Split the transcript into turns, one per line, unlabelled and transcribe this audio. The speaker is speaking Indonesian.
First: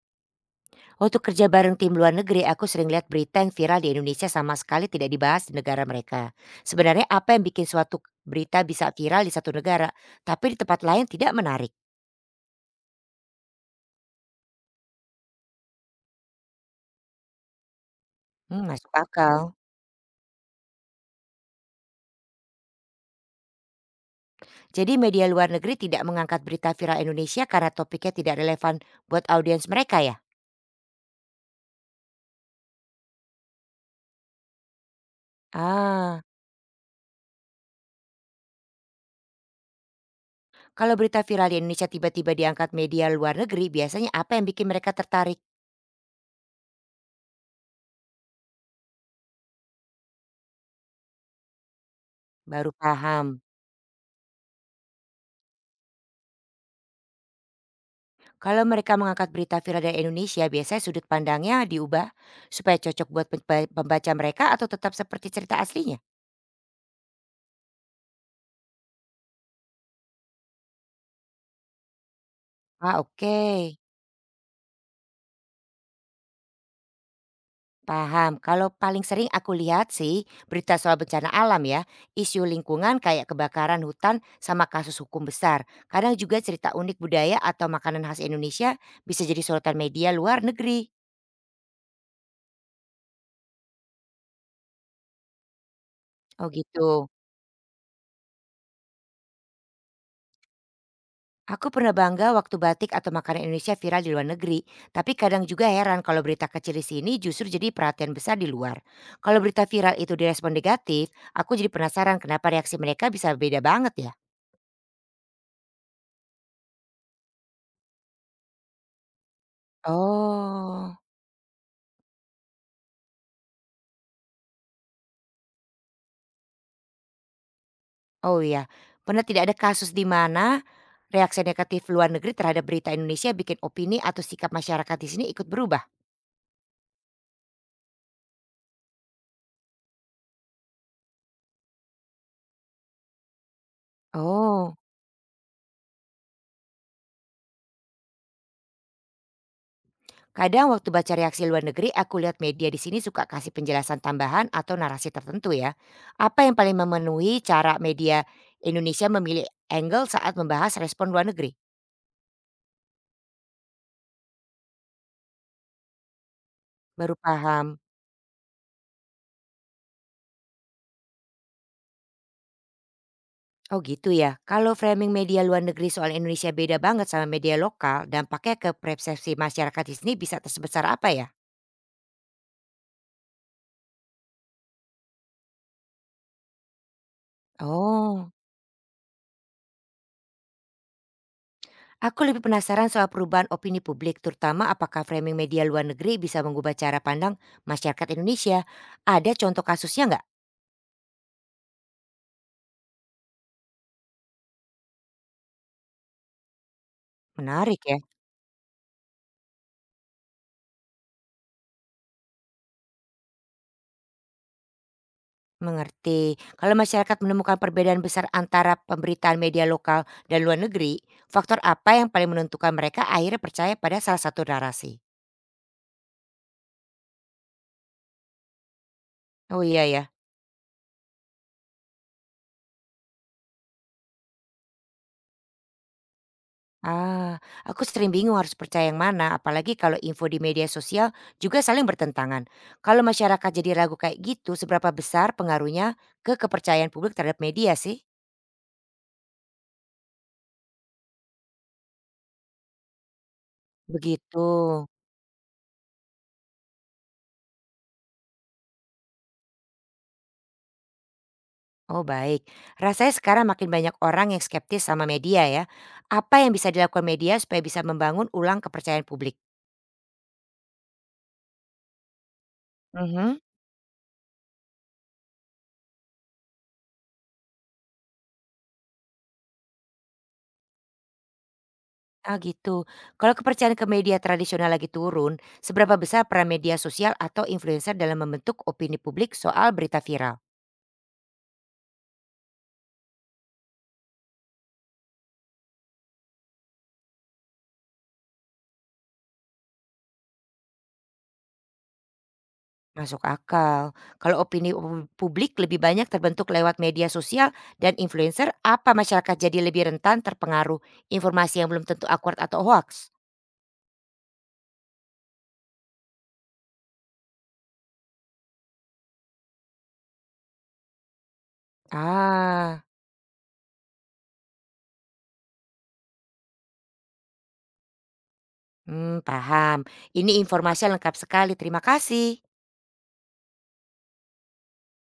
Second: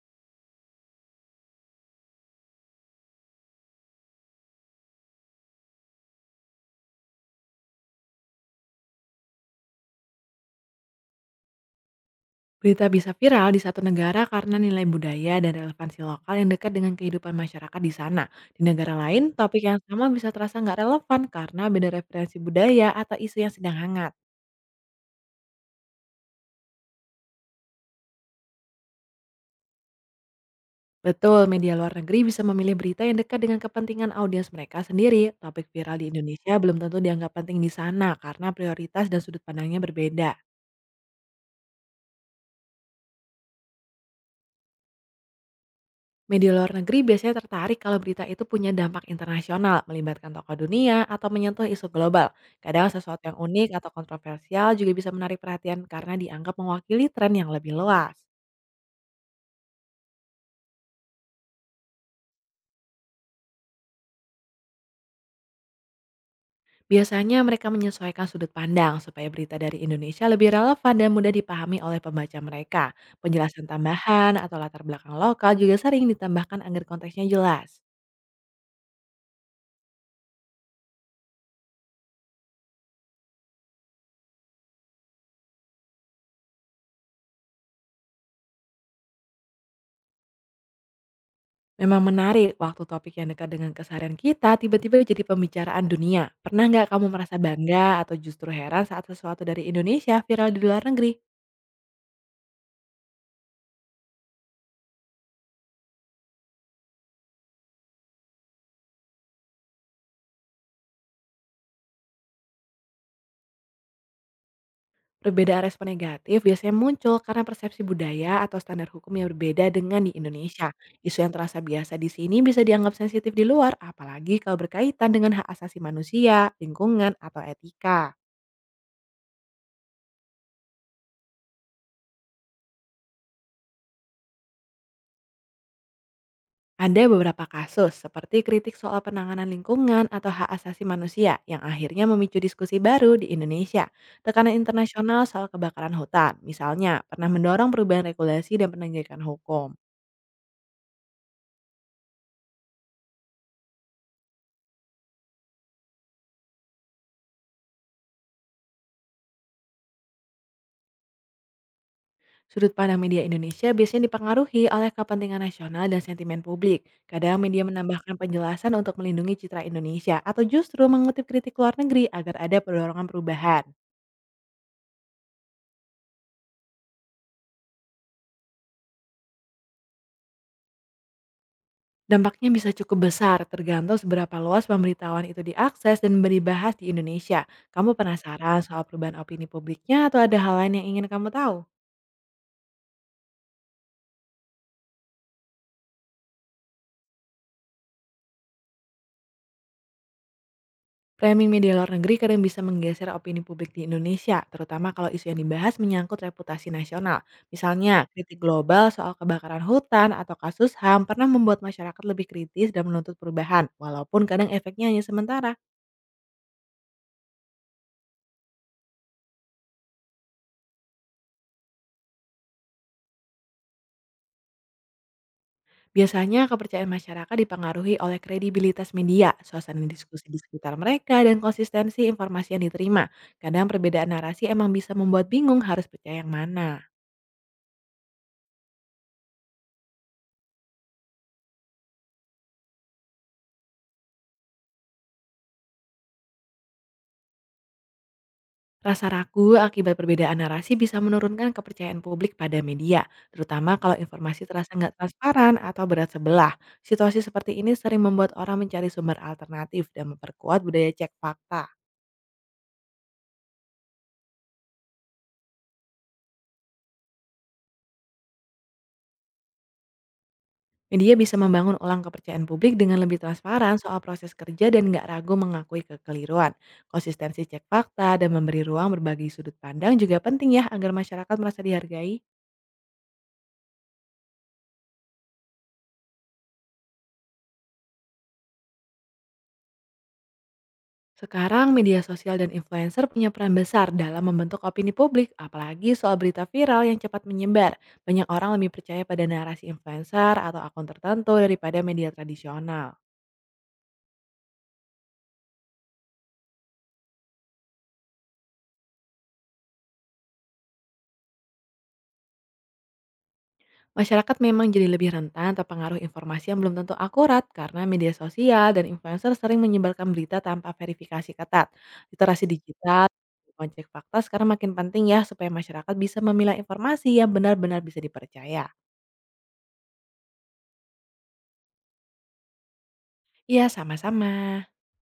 Waktu kerja bareng tim luar negeri, aku sering lihat berita yang viral di Indonesia sama sekali tidak dibahas di negara mereka. Sebenarnya apa yang bikin suatu berita bisa viral di satu negara, tapi di tempat lain tidak menarik?
Berita bisa viral di satu negara karena nilai budaya dan relevansi lokal yang dekat dengan kehidupan masyarakat di sana. Di
Hmm,
negara
masuk
lain,
akal.
topik yang sama bisa terasa nggak relevan karena beda referensi budaya atau isu yang sedang hangat.
Jadi media luar negeri tidak mengangkat berita viral Indonesia karena topiknya tidak relevan buat audiens mereka ya?
Betul, media luar negeri bisa memilih berita yang dekat dengan kepentingan audiens mereka sendiri. Topik viral di
Ah,
Indonesia belum tentu dianggap penting di sana karena prioritas dan sudut pandangnya berbeda.
kalau berita viral di Indonesia tiba-tiba diangkat media luar negeri, biasanya apa yang bikin mereka tertarik?
Media luar negeri biasanya tertarik kalau berita itu punya dampak internasional, melibatkan tokoh dunia, atau menyentuh isu global.
Baru
Kadang sesuatu yang
paham.
unik atau kontroversial juga bisa menarik perhatian karena dianggap mewakili tren yang lebih luas.
Kalau mereka mengangkat berita viral dari Indonesia, biasanya sudut pandangnya diubah supaya cocok buat pembaca mereka atau tetap seperti cerita aslinya?
Biasanya mereka menyesuaikan sudut pandang supaya berita dari Indonesia lebih relevan dan mudah dipahami oleh pembaca mereka.
Ah, oke.
Penjelasan tambahan atau latar belakang lokal juga sering ditambahkan agar konteksnya jelas.
Paham. Kalau paling sering aku lihat sih berita soal bencana alam ya, isu lingkungan kayak kebakaran hutan sama kasus hukum besar. Kadang juga cerita unik budaya atau makanan khas Indonesia bisa jadi sorotan media luar negeri.
Memang menarik waktu topik yang dekat dengan keseharian kita tiba-tiba jadi pembicaraan dunia.
Oh
Pernah nggak kamu
gitu.
merasa bangga atau justru heran saat sesuatu dari Indonesia viral di luar negeri?
Aku pernah bangga waktu batik atau makanan Indonesia viral di luar negeri, tapi kadang juga heran kalau berita kecil di sini justru jadi perhatian besar di luar. Kalau berita viral itu direspon negatif, aku jadi penasaran kenapa reaksi mereka bisa beda banget ya.
Perbedaan respon negatif biasanya muncul karena persepsi budaya atau standar hukum yang berbeda dengan di Indonesia.
Oh,
Isu yang terasa biasa di sini bisa dianggap sensitif di luar, apalagi kalau berkaitan dengan hak asasi manusia, lingkungan, atau etika.
oh iya. Pernah tidak ada kasus di mana reaksi negatif luar negeri terhadap berita Indonesia bikin opini atau sikap masyarakat di sini ikut berubah?
Ada beberapa kasus seperti kritik soal penanganan lingkungan atau hak asasi manusia yang akhirnya memicu diskusi baru di Indonesia. Tekanan
Oh.
internasional soal kebakaran hutan, misalnya, pernah mendorong perubahan regulasi dan penegakan hukum.
Kadang waktu baca reaksi luar negeri, aku lihat media di sini suka kasih penjelasan tambahan atau narasi tertentu ya. Apa yang paling memenuhi cara media Indonesia memilih angle saat membahas respon luar negeri?
Sudut pandang media Indonesia biasanya dipengaruhi oleh kepentingan nasional dan sentimen publik.
Baru
Kadang media
paham.
menambahkan penjelasan untuk melindungi citra Indonesia atau justru mengutip kritik luar negeri agar ada dorongan perubahan.
Oh gitu ya. Kalau framing media luar negeri soal Indonesia beda banget sama media lokal, dampaknya ke persepsi masyarakat di sini bisa tersebesar apa ya?
Dampaknya bisa cukup besar, tergantung seberapa luas pemberitahuan itu diakses dan dibahas di Indonesia. Kamu
Oh,
penasaran soal perubahan opini publiknya atau ada hal lain yang ingin kamu tahu?
aku lebih penasaran soal perubahan opini publik, terutama apakah framing media luar negeri bisa mengubah cara pandang masyarakat Indonesia. Ada contoh kasusnya nggak?
Framing media luar negeri kadang bisa menggeser opini publik di Indonesia, terutama kalau isu yang dibahas menyangkut reputasi nasional.
Menarik
Misalnya,
ya,
kritik global soal kebakaran hutan atau kasus HAM pernah membuat masyarakat lebih kritis dan menuntut perubahan, walaupun kadang efeknya hanya sementara.
mengerti. Kalau masyarakat menemukan perbedaan besar antara pemberitaan media lokal dan luar negeri, faktor apa yang paling menentukan mereka akhirnya percaya pada salah satu narasi?
Biasanya kepercayaan masyarakat dipengaruhi oleh kredibilitas media,
Oh
suasana
iya ya.
diskusi di sekitar mereka, dan konsistensi informasi yang diterima. Kadang perbedaan narasi emang bisa membuat bingung harus percaya yang mana.
Ah, aku sering bingung harus percaya yang mana, apalagi kalau info di media sosial juga saling bertentangan. Kalau masyarakat jadi ragu kayak gitu, seberapa besar pengaruhnya ke kepercayaan publik terhadap media sih?
Rasa ragu akibat perbedaan narasi bisa menurunkan kepercayaan publik pada media, terutama kalau
Begitu.
informasi terasa nggak transparan atau berat sebelah. Situasi seperti ini sering membuat orang mencari sumber alternatif dan memperkuat budaya cek fakta.
Oh baik, rasanya sekarang makin banyak orang yang skeptis sama media ya. Apa yang bisa dilakukan media supaya bisa membangun ulang kepercayaan publik?
Media bisa membangun ulang kepercayaan publik dengan lebih
Mhm.
transparan soal proses kerja dan nggak ragu mengakui kekeliruan. Konsistensi cek fakta dan memberi ruang berbagi sudut pandang juga penting ya agar masyarakat merasa dihargai.
Ah gitu. Kalau kepercayaan ke media tradisional lagi turun, seberapa besar peran media sosial atau influencer dalam membentuk opini publik soal berita viral?
Sekarang media sosial dan influencer punya peran besar dalam membentuk opini publik, apalagi soal berita viral yang cepat menyebar. Banyak orang lebih percaya pada narasi influencer atau akun tertentu daripada media tradisional.
Masuk akal. Kalau opini publik lebih banyak terbentuk lewat media sosial dan influencer, apa masyarakat jadi lebih rentan terpengaruh informasi yang belum tentu akurat atau hoax?
Masyarakat memang jadi lebih rentan terpengaruh informasi yang belum tentu akurat karena media sosial dan influencer sering menyebarkan berita tanpa verifikasi ketat. Literasi
Ah.
digital, cek fakta sekarang makin penting ya supaya masyarakat bisa memilah informasi yang benar-benar bisa dipercaya.
Paham. Ini informasi lengkap sekali, terima kasih.
Iya, sama-sama.